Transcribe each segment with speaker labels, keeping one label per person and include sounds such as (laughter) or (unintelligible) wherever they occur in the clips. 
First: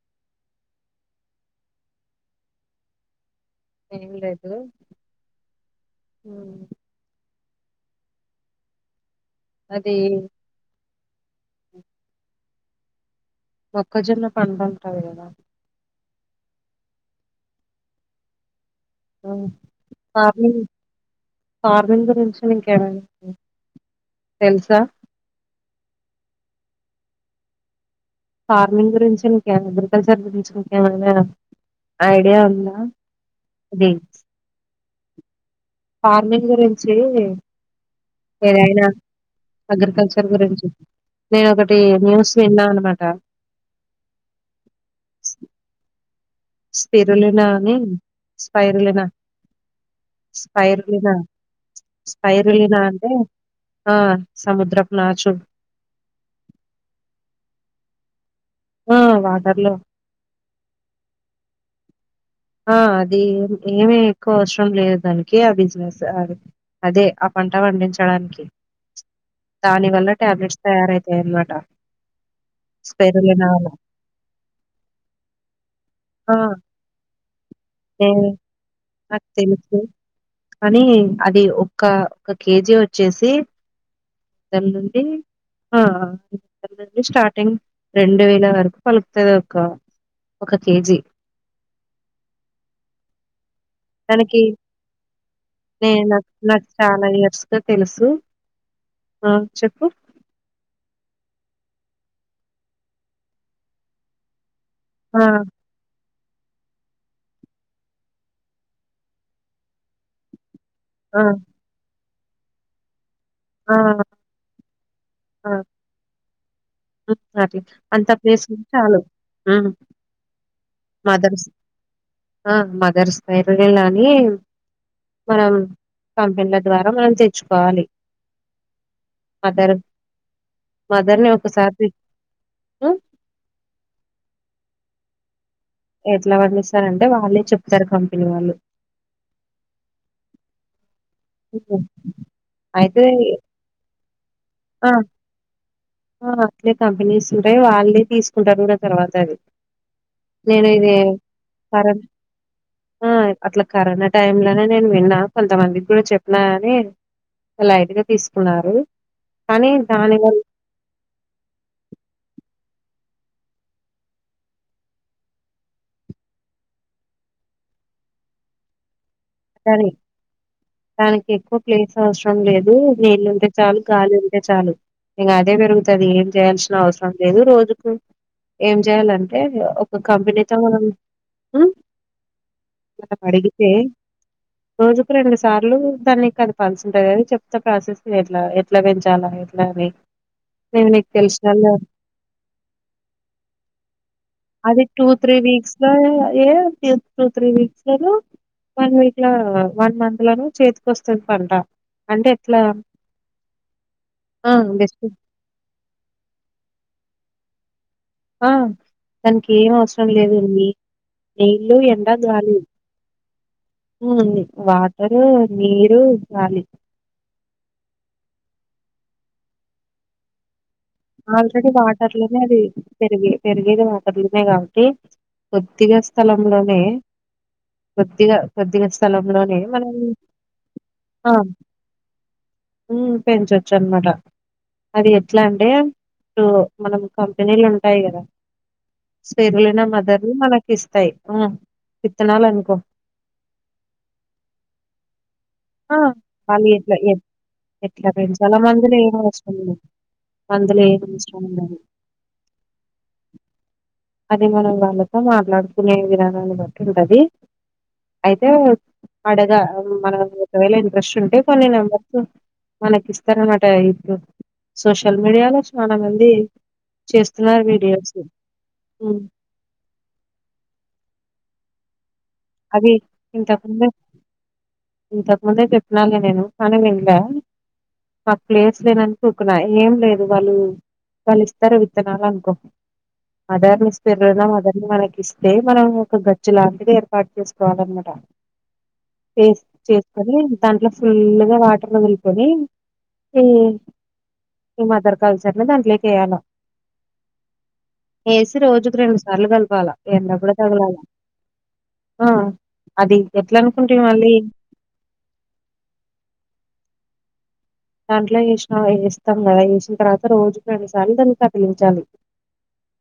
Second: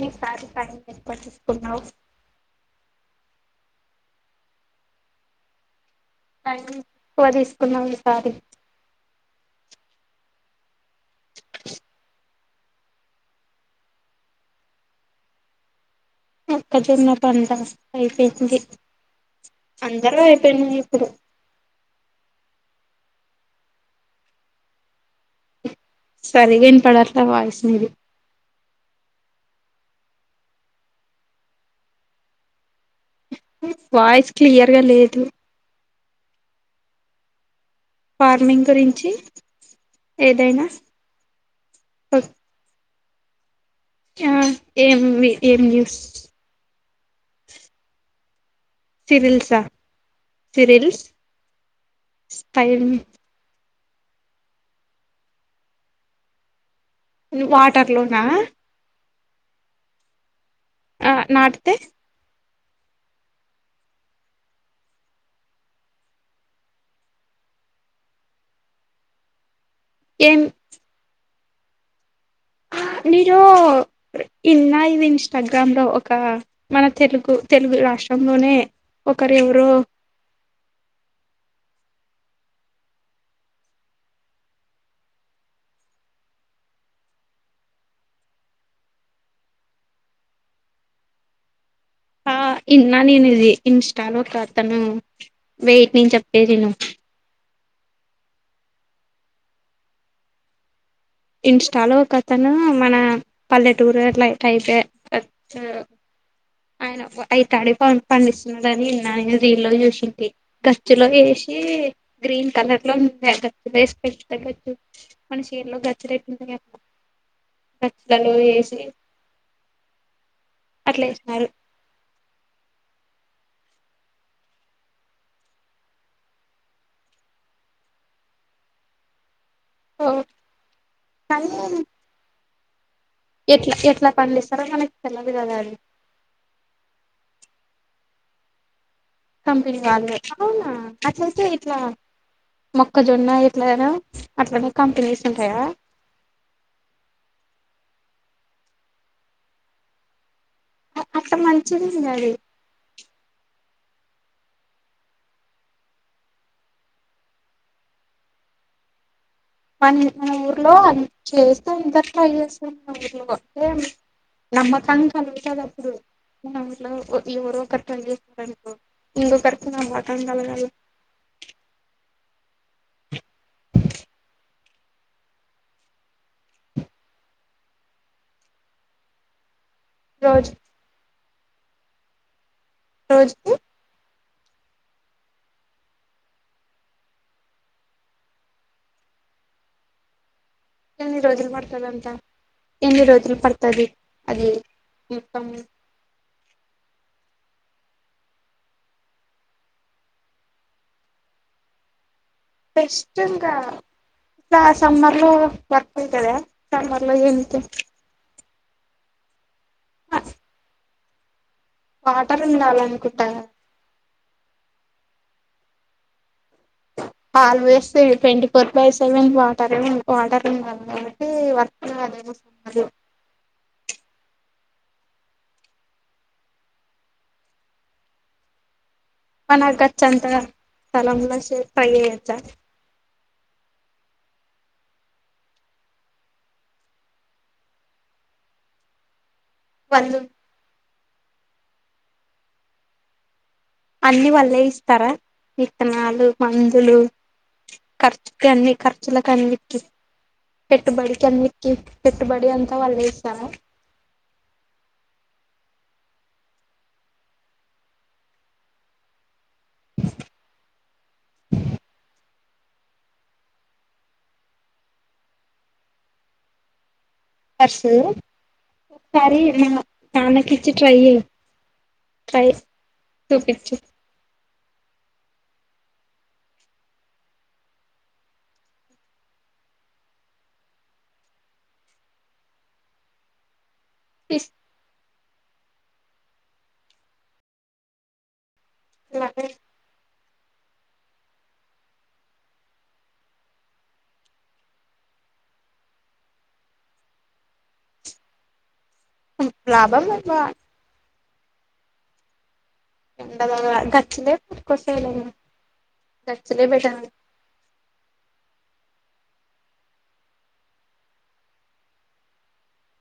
Speaker 1: మీ సారి ఫైన ఏర్పాటు చేసుకున్నావు
Speaker 2: ఏనల్ రా అతు
Speaker 1: అ పోది న్నా ఈసారి
Speaker 2: అదే మొక్కజొన్న పంటావద
Speaker 1: మొక్కజొన్నా పంట అయిపోయింది అందరూ
Speaker 2: ఫార్మింగ్
Speaker 1: అయిపోయినాయి ఇప్పుడు
Speaker 2: ఫార్మింగ్ గురించి నంకా ఎడా తెలుసా
Speaker 1: సరిగాన వినపడట్లే వాయిస్ మీది
Speaker 2: ఫార్మింగ్ గురించి ఇంకే అగ్రికల్చర్ గురించి ఇంకేమైనా ఐడియా ఉందా అది
Speaker 1: వాయిస్ క్లియర్ గా లేదు
Speaker 2: ఫార్మింగ్ గురించి
Speaker 1: ఫార్మింగ్
Speaker 2: ఏదైనా
Speaker 1: గురించి
Speaker 2: అగ్రికల్చర్
Speaker 1: ఏదైనా
Speaker 2: గురించి నేను ఒకటి న్యూస్ విన్నాను అనమాట క్క
Speaker 1: ఆ ఏమి ఏం న్యూస్
Speaker 2: స్థిరలు నాని స్పైరులినా
Speaker 1: సిరిల్సా సిరిల్స్
Speaker 2: స్పైరలినా స్పైరలినా
Speaker 1: స్టైల్
Speaker 2: అంటే ఆ సముద్రపున
Speaker 1: వాటర్ లోనా
Speaker 2: ఆ వాటర్లో
Speaker 1: ఆ నాటితే
Speaker 2: ఆ అది ఏమి ఎక్కువ అవసరం లేదు దానికి ఆ బిజినెస్ అదే ఆ పంట పండించడానికి దాని వల్ల టాబ్లెట్స్ తయారవుతాయి అన్నమాట
Speaker 1: మీరు
Speaker 2: అని
Speaker 1: ఇన్నా ఇ ఇన్స్టాగ్రామ్ లో ఒక
Speaker 2: ఆ
Speaker 1: మన తెలుగు తెలుగు
Speaker 2: నేను
Speaker 1: రాష్ట్రంలోనే
Speaker 2: నాకు
Speaker 1: ఒకరు ఎవరు
Speaker 2: తెలుసు కానీ అది ఒక ఒక కేజీ వచ్చేసి అల నుండి నుండి స్టార్టింగ్ రెండు వేల వరకు పలుకుతుంది ఒక ఒక కేజీ
Speaker 1: ఆ ఇన్నా నేనుజి ఇన్స్టాలో
Speaker 2: దానికి
Speaker 1: అతను వెయిట్నించి చెప్పేది నేను
Speaker 2: ఇకా తెలుసు చెప్పు
Speaker 1: ఇన్స్టాలో కథను మన పల్లెటూరు ఎట్లా టైతే అ
Speaker 2: ఆ
Speaker 1: ఆయన అయి తడే పండిస్తున్నడుని నిన్న ఆయన రీ లో చూసి ఖచ్చిలో
Speaker 2: ఆ
Speaker 1: వేసి గ్రీన్ కలర్ లో
Speaker 2: ఆ
Speaker 1: బేస్ (unintelligible) పెచ్చు (unintelligible) కానీ చీరలో గన్ రేటు ఉంటాయ
Speaker 2: అ అంత ప్లేస్
Speaker 1: వేసి
Speaker 2: చాలు మ్మ్
Speaker 1: అట్లా
Speaker 2: మదర్స్
Speaker 1: వేసినారు
Speaker 2: ఆ మదర్స్ ఎక్కడికి ఎల్లిన కానీ మనం కంపెనీల ద్వారా మనం తెచ్చుకోవాలి మదర్
Speaker 1: ఓ
Speaker 2: మదర్ ని ఒకసారి అ
Speaker 1: ఎట్లు ఎట్లా పనులుస్తారో మనకి తెల్వదు కదా
Speaker 2: ఎట్లా వనులు ఇస్తారంటే వాళ్ళే చెప్తారు కంపెనీ వాళ్ళు
Speaker 1: కంపెనీ వాళ్ళే అవునా అట్లయితే ఇట్లా
Speaker 2: హ్మ్. అయితే
Speaker 1: మొక్కజొన్న ఇట్లానా అట్లనే కంపెనీస్ ఉంటాయా
Speaker 2: ఆహా అట్లే కంపెనీస్ ఉంటాయి వాళ్ళే తీసుకుంటారు తర్వాత అది నేను ఇది
Speaker 1: అట్లా
Speaker 2: పర
Speaker 1: మంచిది అది
Speaker 2: ఆ అట్లా కరోనా టైమ్ లోనే నేను విన్నా కొంతమందికి కూడా చెప్పినగాని లైట్గా తీసుకున్నారు కానీ
Speaker 1: పని
Speaker 2: దాని
Speaker 1: ఆ
Speaker 2: వల్ల
Speaker 1: ఊర్లో చేస్తే ఇంత ట్రై చేస్తారు మా ఊర్లో అంటే నమ్మకం కలుగుతది అప్పుడు మా ఊర్లో ఎవరు ఒకరు ట్రై చేస్తారంటకో
Speaker 2: అని దానికి ఎక్కువ ప్లేస్ అవసరం లేదు నీళ్ళుంటే చాలు గాలి ఉంటే చాలు ఇంకా అదే పెరుగుతుది ఏం చేయాల్సిన అవసరం లేదు రోజుకు ఏం చేయాలంటే ఒక్
Speaker 1: రోజు
Speaker 2: కంపెనీతో మనం హ్మ్ నాకు
Speaker 1: రోజుకి
Speaker 2: అడిగితే రోజుకు రెండు సార్లు దాన్ని కదపాల్సి ఉంటది అది చెప్తా ప్రాసెస్ని ఎట్లా ఎట్లా పెంచాలా ఎట్లా అని మేము నీకు
Speaker 1: ఎన్ని రోజులు
Speaker 2: తెలిసినోళ్ళ
Speaker 1: పడతదంట ఎన్ని రోజులు పడతది అది
Speaker 2: టూ త్రీ
Speaker 1: యుద్ధం
Speaker 2: వీక్స్ లో ఏ త్రీ వీక్స్ వన్ వీక్ ఇట్లా వన్ మంత్ లోనూ చేతికిొస్తుంది పంట అంటే ఎట్లా
Speaker 1: బెస్ట్ ఇంకా ఆ సమ్మర్ లో వర్క్ ఉంటాదా సమ్మర్ అలా ఏతే
Speaker 2: ఆ దానికి ఏం అవసరం లేదండి నీళ్లు ఎండ
Speaker 1: వాటర్
Speaker 2: గాలి
Speaker 1: ఉండాలనుకుంటా కదా,
Speaker 2: హ్మ్మ్ వా ర్ నీరు గాాలి
Speaker 1: పాల్ వేస్తా twenty four by seven water water కాబట్టి
Speaker 2: ఆల్రెడీ
Speaker 1: వర్క్
Speaker 2: వాటర్
Speaker 1: అదేమో
Speaker 2: లోనే అది
Speaker 1: సమ్మర్లో
Speaker 2: పెరిగే పెరిగేది వాటర్ లోనే కా అ కొద్దిగా స్థలంలోనే కొద్దిగా కొద్దిగా స్థలంలోనే మనం
Speaker 1: మనకచ్చంత స్థలంలో ట్రై చేయొచ్చా
Speaker 2: పెంచవచ్చు అనమాట అది ఎట్లా అంటే ఇప్పుడు మనం కంపెనీలు ఉంటాయి కదా స్పెర్మ్ ను
Speaker 1: వాళ్ళు
Speaker 2: మదర్ ని మనకి ఇస్తాయి ఆ ఇత్తనాళ అనుకో
Speaker 1: అన్నిీ వాళ్లే ఇస్తారా
Speaker 2: ఆ!
Speaker 1: విత్తనాలు
Speaker 2: వాళ్ళు
Speaker 1: మందులు
Speaker 2: ఎట్లా ఎ ఎట్లా
Speaker 1: ఖర్చుకి
Speaker 2: పెంచాలో
Speaker 1: అన్ని
Speaker 2: మందులేం
Speaker 1: ఖర్చులలకు
Speaker 2: అవసరం లేదు.
Speaker 1: అన్నికి
Speaker 2: మందులేం
Speaker 1: పెట్టుబడికి
Speaker 2: అవసరం
Speaker 1: అన్నికి
Speaker 2: ఉండదు.
Speaker 1: పెట్టుబడి అంతా వాళ్లే ఇస్తార
Speaker 2: అది మనం వాళ్ళతో మాట్లాడుకునే విధానాన్ని బట్టి ఉంటది అయితే అడగా మనం ఒకవేళ ఇంట్రెస్ట్ ఉంటే కొన్ని నెంబర్స్ మనకి ఇస్తారన్నట ఇప్పుడు సోషల్ మీడియాలో చాలా మంది చేస్తున్నారు వీడియోస్ హ్మ్.
Speaker 1: సారి నన క ఇచ్చి ట్రై చే
Speaker 2: అదే ఇంతప్పు
Speaker 1: చూపించు
Speaker 2: ఇంత ముందే చెప్పినాల నేను కానీ వింకా ఆ ప్లేస్ లేనను చూకున్నా ఏం లేదు వాళ్ళు వాళ్ళు ఇస్తారో విత్తనాలు అనుకో అదర్ పెరుదం అదన్ని మనకి ఇస్తే మనం ఒక గచ్చు లాగా స్ార్ట్ చేసుకోవాలిన్నమాట చేస్ చేసుకొని దాంట్లో ఫుల్ గా వాటర్ వదులు కొని హ్మ్మ్ ఈ మదర్కల్చర్ నీ దాంట్లోకి వెయ్యాలి ఏసీ రోజు రెండు సార్లు కలపాలా
Speaker 1: లాభం
Speaker 2: ఎన్న
Speaker 1: లాభా
Speaker 2: కూడా తగలాల ఆ అది
Speaker 1: ఎ
Speaker 2: ఎట్లా అనుకుంటివి మళ్ళీ
Speaker 1: గచ్చలేస గచ్చలే పెట్ట
Speaker 2: దాంట్లో చేసిన వస్తాం కలా వసిన తర్వాత రోజుకు రెండుసార్లు దాన్ని కదిలించాలి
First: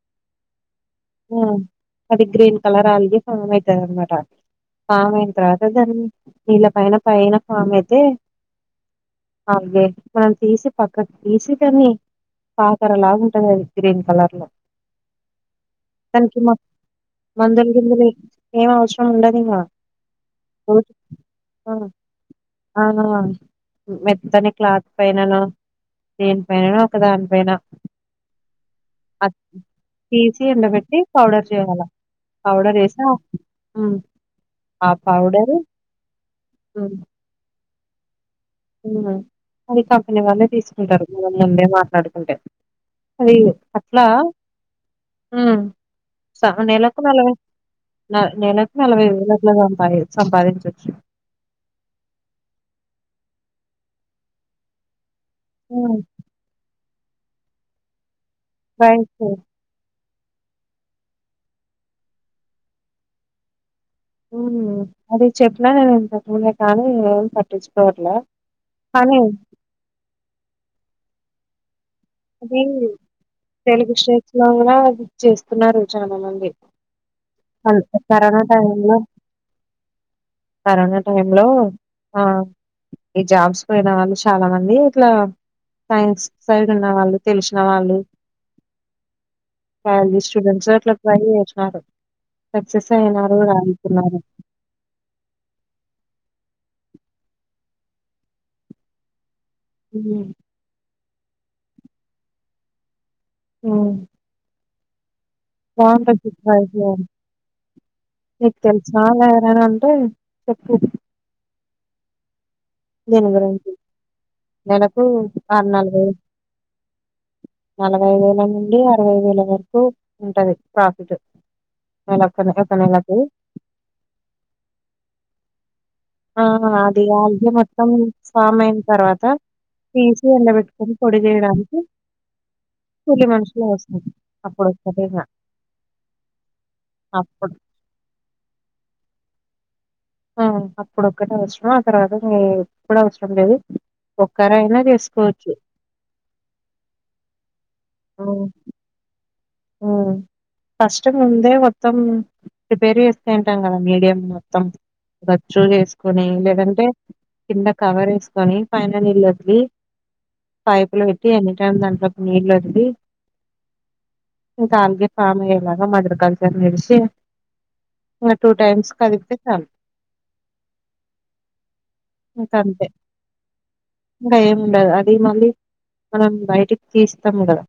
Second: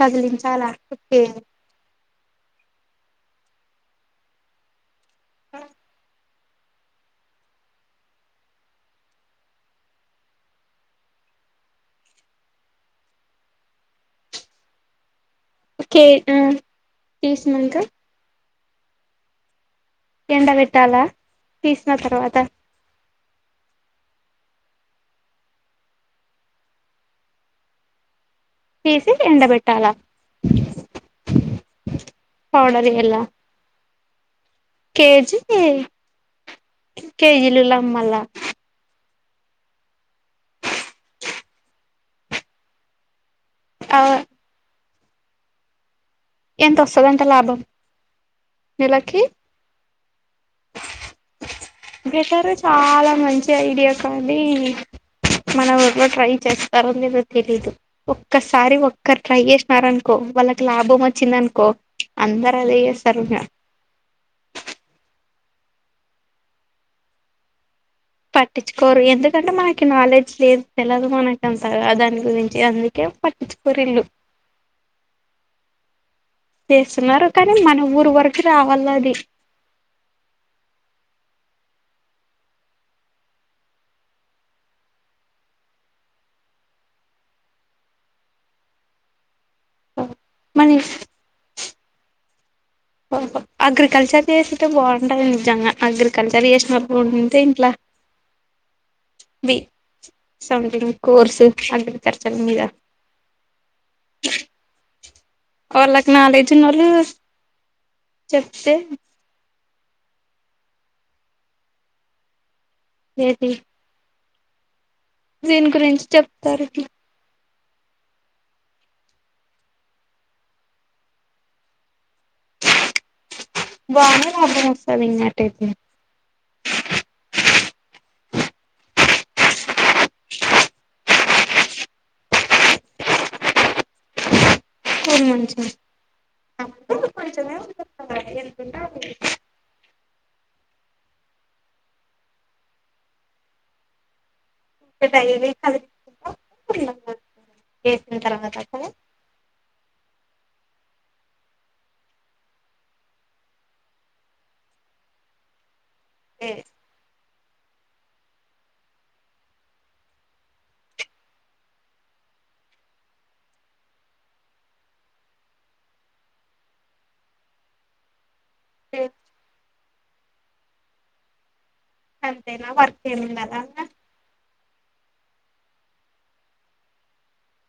Speaker 1: కదిలించాలా
Speaker 2: ఆ అది గ్రీన్ కలరా అండి. ఆ అయితయన్నమాట కా మేంత్ర అతజం నీళ్ళ పైన పైన ఫామ్ అయితే, ఆల్ గే మనం తీసి పక్కకు తీసి దాన్ని పాకరలాగ ఉంటుంది అది, గ్రీన్ కలర్ లో.
Speaker 1: కే ఆ
Speaker 2: తనకి మ మందులు
Speaker 1: తీసినంక
Speaker 2: కింద లే ఏం అవసరం ఉండదిగా
Speaker 1: ఎండబెట్టాలా తీసిన తర్వాత
Speaker 2: ఆహా మెత్తని క్లాత్ పైననో, దేని పైననో ఒక దాని పైన
Speaker 1: తీసి ఎండబెట్టాల.
Speaker 2: తీ ఎండ పెట్టి పౌడర్ చేయాల, పౌడర్ చేసా ఆ
Speaker 1: కేజీ
Speaker 2: పౌడరు
Speaker 1: లమ్మల
Speaker 2: ఆ అది కంపెనీ వాళ్ళే తీసుకుంటరు, మన ముందే మాట్లాడుకుంటే. అది
Speaker 1: ఆ
Speaker 2: అట్లా ఉమ్ సహ
Speaker 1: ఎంత
Speaker 2: నెలకు
Speaker 1: వస్తదంట
Speaker 2: నలభై,
Speaker 1: లాభం
Speaker 2: నే నెలకు నలభై
Speaker 1: నెలకి
Speaker 2: వేలట్ల సంపా సంపాదించవచ్చు.
Speaker 1: బెటరు చాలా మంచిగ ఐడియా కానీ మన ఊర్లో ట్రై చేస్ తరో లేదో తెలిదు ఒక్క సారి
Speaker 2: రైట్
Speaker 1: ఒక్కర్ ట్రై చేసినారంటే కో వాళ్ళకి లాభం వచ్చిందనుకో, అందరు అదే చేస్తారిగా.
Speaker 2: ఉహు అదే చెప్పిన కద ఇంతకుముందే ఆకానీ ఏ పట్టిచ్చు
Speaker 1: పట్టించుకోరు, ఎందుకంటే మనకి నాలెడ్జ్ లేదు తెలంగాణ దంత అదం
Speaker 2: అది తెలుగు స్టేట్స్ లో కూడా చేస్తున్నారు చాలా మంది.
Speaker 1: చేస్తున్నారు కానీ
Speaker 2: అ
Speaker 1: మన ఊరు వరకు
Speaker 2: కరోనా
Speaker 1: రావాల
Speaker 2: టైంలో,
Speaker 1: అది
Speaker 2: కరోనా టైంలో ఆ ఈ జాబ్స్ పోయిన వాళ్ళు చాలా మంది ఇట్లా, సైన్స్ సరిగా ఉన్న వాళ్ళు తెలిసిన వాళ్ళు (unintelligible) స్టూడెంట్స్
Speaker 1: మని
Speaker 2: అట్లా ట్రై చేసినారు. సక్సెస్ అయినారు రాణిస్తున్నారు
Speaker 1: అగ్రికల్చర్ చేసుంటే బాగుంటది నిజంగా. అగ్రిక కల్చర్ చేసినప్పు ఉండుంటే ఇంట్లా బి సంథింగ్ కోర్స్ అగ్రికల్చర్ మీద
Speaker 2: ఉమ్
Speaker 1: వాళ్ళకి
Speaker 2: బాగుంటది
Speaker 1: నాలెడ్జ్ ఉన్నోళ్ళు
Speaker 2: (unintelligible) నీకు
Speaker 1: చెప్తే
Speaker 2: తెలుసా (unintelligible) ఉమ్ చెప్పు దేన్ గురించి ననామ్
Speaker 1: దేన్ గురించి చెప్ తారు
Speaker 2: నలభై వేల నుండి అరవై వేల వరకు ఉంటది ప్రాఫిటు
Speaker 1: బానే లాబామ్ వస్తది ఇంగ అట్ట అయితే
Speaker 2: సామ్ అయిన తర్వాత తీసి ఎండబెట్టు కొనిపోడే చేయడానికి కూలి మనుషుల్ అవ్సరం
Speaker 1: మంచ్ ఎ
Speaker 2: అప్పుడు
Speaker 1: (unintelligible)
Speaker 2: ఆ అప్పుడొక్కటే అవసరం ఆ తర్వాత ఎ ఎప్పుడు అవసరం లేదు ఒక్కరైనా
Speaker 1: టే డైలీ
Speaker 2: చేసుకోవచ్చు.
Speaker 1: కమిష్ ఆ చేసిన్ తర్వాత అసల్
Speaker 2: ఉమ్ ఫస్ట్ ముందే మొత్తం ప్రిపేర్ చేస్తుంటాం కదా మీడియం మొత్తం వర్చ్ల ల్ చెస్ కొనీ ఏం లేదంటే కింద కవర్ వేసుకొని పైన నీళ్ళు వదిలి పైపు లో పెట్టి ఎనీ టైమ్ దాంట్లో నీళ్ళు వదిలి ఇంకా ఆల్ (unintelligible) ఫామ్ అయేలాగా మదర్ కల్చర్ ను ఈడ్చి మ్ టూ టైమ్స్ కలిపితే చాల్
Speaker 1: అంతేనా
Speaker 2: ఇంకంతే.
Speaker 1: వర్క్ ఏముందల లా
Speaker 2: ఉండదు అది మళ్ళీ మనం బయటికి తీస్తాం కదా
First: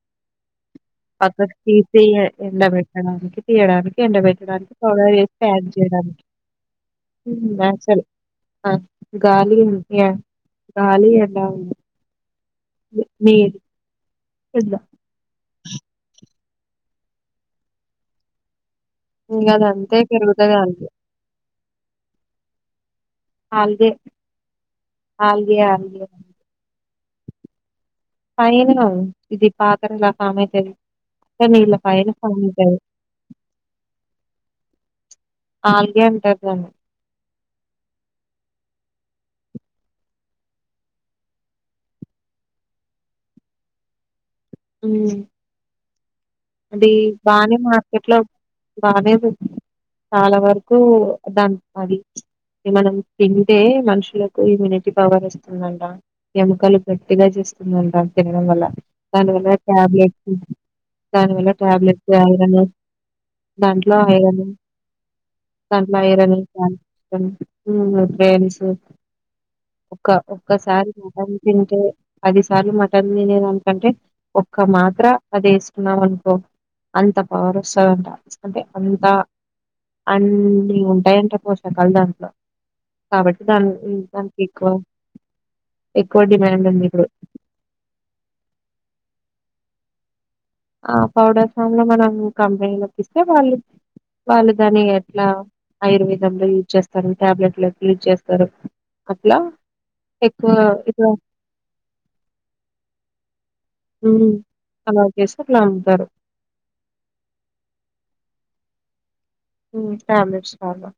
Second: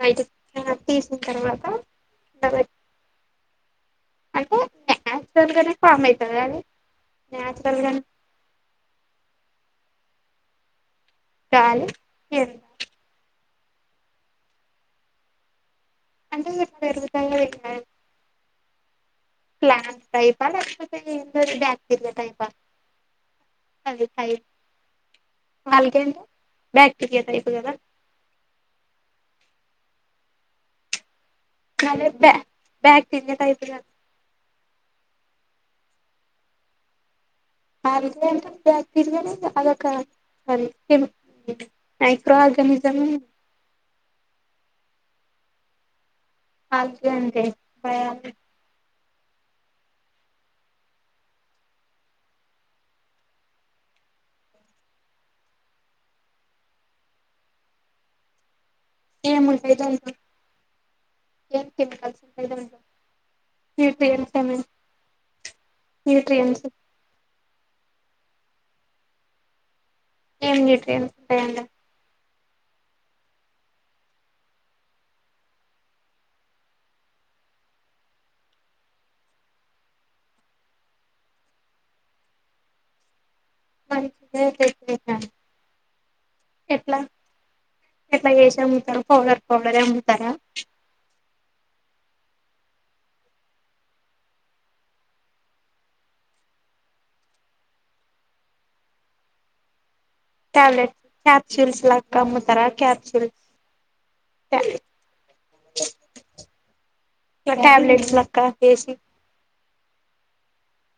Speaker 1: బయటికి తీసిన
Speaker 2: పక్కకు
Speaker 1: తర్వాత
Speaker 2: తీసియే ఎండ
Speaker 1: ఉండబెట్
Speaker 2: బెట్టడానికి తీయడానికి ఎండ
Speaker 1: అంటే
Speaker 2: బెట్టడానికి పౌడర్ చేసి
Speaker 1: న్యాచురల్
Speaker 2: ప్యాక్
Speaker 1: గానే ఫామ్
Speaker 2: చేయడానికి
Speaker 1: అయితది అది
Speaker 2: ఉమ్ న్యాచురల్ ఆ గాలి మ్ యా కాలి ఎలా ఉంది (unintelligible)
Speaker 1: ఏమ్
Speaker 2: మీరు ఇద్ గో
Speaker 1: అంటే పేరుగ్ తాయినో (unintelligible)
Speaker 2: ఇంగ అది అంతే
Speaker 1: ఫ్లాన్ టైప్ ఆ
Speaker 2: పెరుగుతది ఆల్గే
Speaker 1: లేకపోత్ ఇట్లా టయిపా
Speaker 2: algae algae algae
Speaker 1: ఇ (unintelligible) టైప్ కదా
Speaker 2: ఐనో ఇది పాతారీల్లా సామెత ఇద్ కానీ ఇలా
Speaker 1: మళ్ళ
Speaker 2: పైన
Speaker 1: బ్యా
Speaker 2: పగుల్ తది
Speaker 1: బ్యాక్టీరియా టైప్
Speaker 2: ఆల్ గే ఉంటదను (unintelligible)
Speaker 1: అల్ గే ఆంట్ బాక్టీరియా కాద్ అదొక మైక్రో ఆర్గానిజం
Speaker 2: హ్మ్ అంటే
Speaker 1: ఆల్గే అంటే
Speaker 2: బానే మార్కెట్ లో
Speaker 1: బయాలజీ
Speaker 2: బానే చాలా వరకు దాని అది మనం తింటే మనుషులకు ఇమ్యూనిటీ పవర్ వస్తుందంట ఎముకలు గట్టిగా చేస్తుందంట తినడం వల్ల దాని వల్ల
Speaker 1: ఏముంటాయి దాంట్లో
Speaker 2: టాబ్లెట్స్ దానివల్ల
Speaker 1: ఏం
Speaker 2: టాబ్లెట్స్
Speaker 1: కెమికల్స్ ఉంటాయి
Speaker 2: ఐరన్
Speaker 1: దాంట్లో
Speaker 2: దాంట్లో
Speaker 1: న్యూట్రియన్స్
Speaker 2: అయిరని
Speaker 1: ఏమి
Speaker 2: దాంట్లో అయిరని
Speaker 1: న్యూట్రియన్స్
Speaker 2: ప్రేమ్స్ ఒక్క
Speaker 1: ఏం
Speaker 2: ఒక్కసారి
Speaker 1: న్యూట్రియన్స్
Speaker 2: మటన్
Speaker 1: ఉంటాయండి
Speaker 2: తింటే పది సార్లు మటన్ తినేదానికంటే ఒక్క మాత్ర అది వే కున్నా అనుకో అంత పవర్ వస్తదంట అంటే అంత అన్నీ ఉంటాయంట పోషాకాలు దాంట్లో కాబట్టి దా దానికి
Speaker 1: మంచిగా
Speaker 2: ఎక్కువ ఎక్కువ డిమాండ్ ఉంది
Speaker 1: ఎట్లా
Speaker 2: ఇప్పుడు
Speaker 1: ఎట్లా చేసి అమ్ముతారు పౌడర్ పౌడర్ యే అమ్ముతారా
Speaker 2: ఆ పౌడర్ ఫమ్ లో మనం కంపెనీలోకి ఇస్తే వాళ్ళు వాళ్ళు దాన్ని ఎట్లా ఆయుర్వేదంలో యూజ్ చేస్తారు టాబ్లెట్లు ఎట్లా యూజ్ చేస్తారు అట్లా ఎక్కువ
Speaker 1: ట్యాబ్లెట్స్
Speaker 2: ఇట్లా
Speaker 1: క్యాప్సూల్స్ లా క అమ్ముతారా క్యాప్సూల్స్
Speaker 2: హ్మ్
Speaker 1: ఇట్లా
Speaker 2: అలా చేసి అట్లా ఉంటారు
Speaker 1: క్క కేసి
Speaker 2: హ్మ్ టాబ్లెట్స్ ప్రాబ్లమ్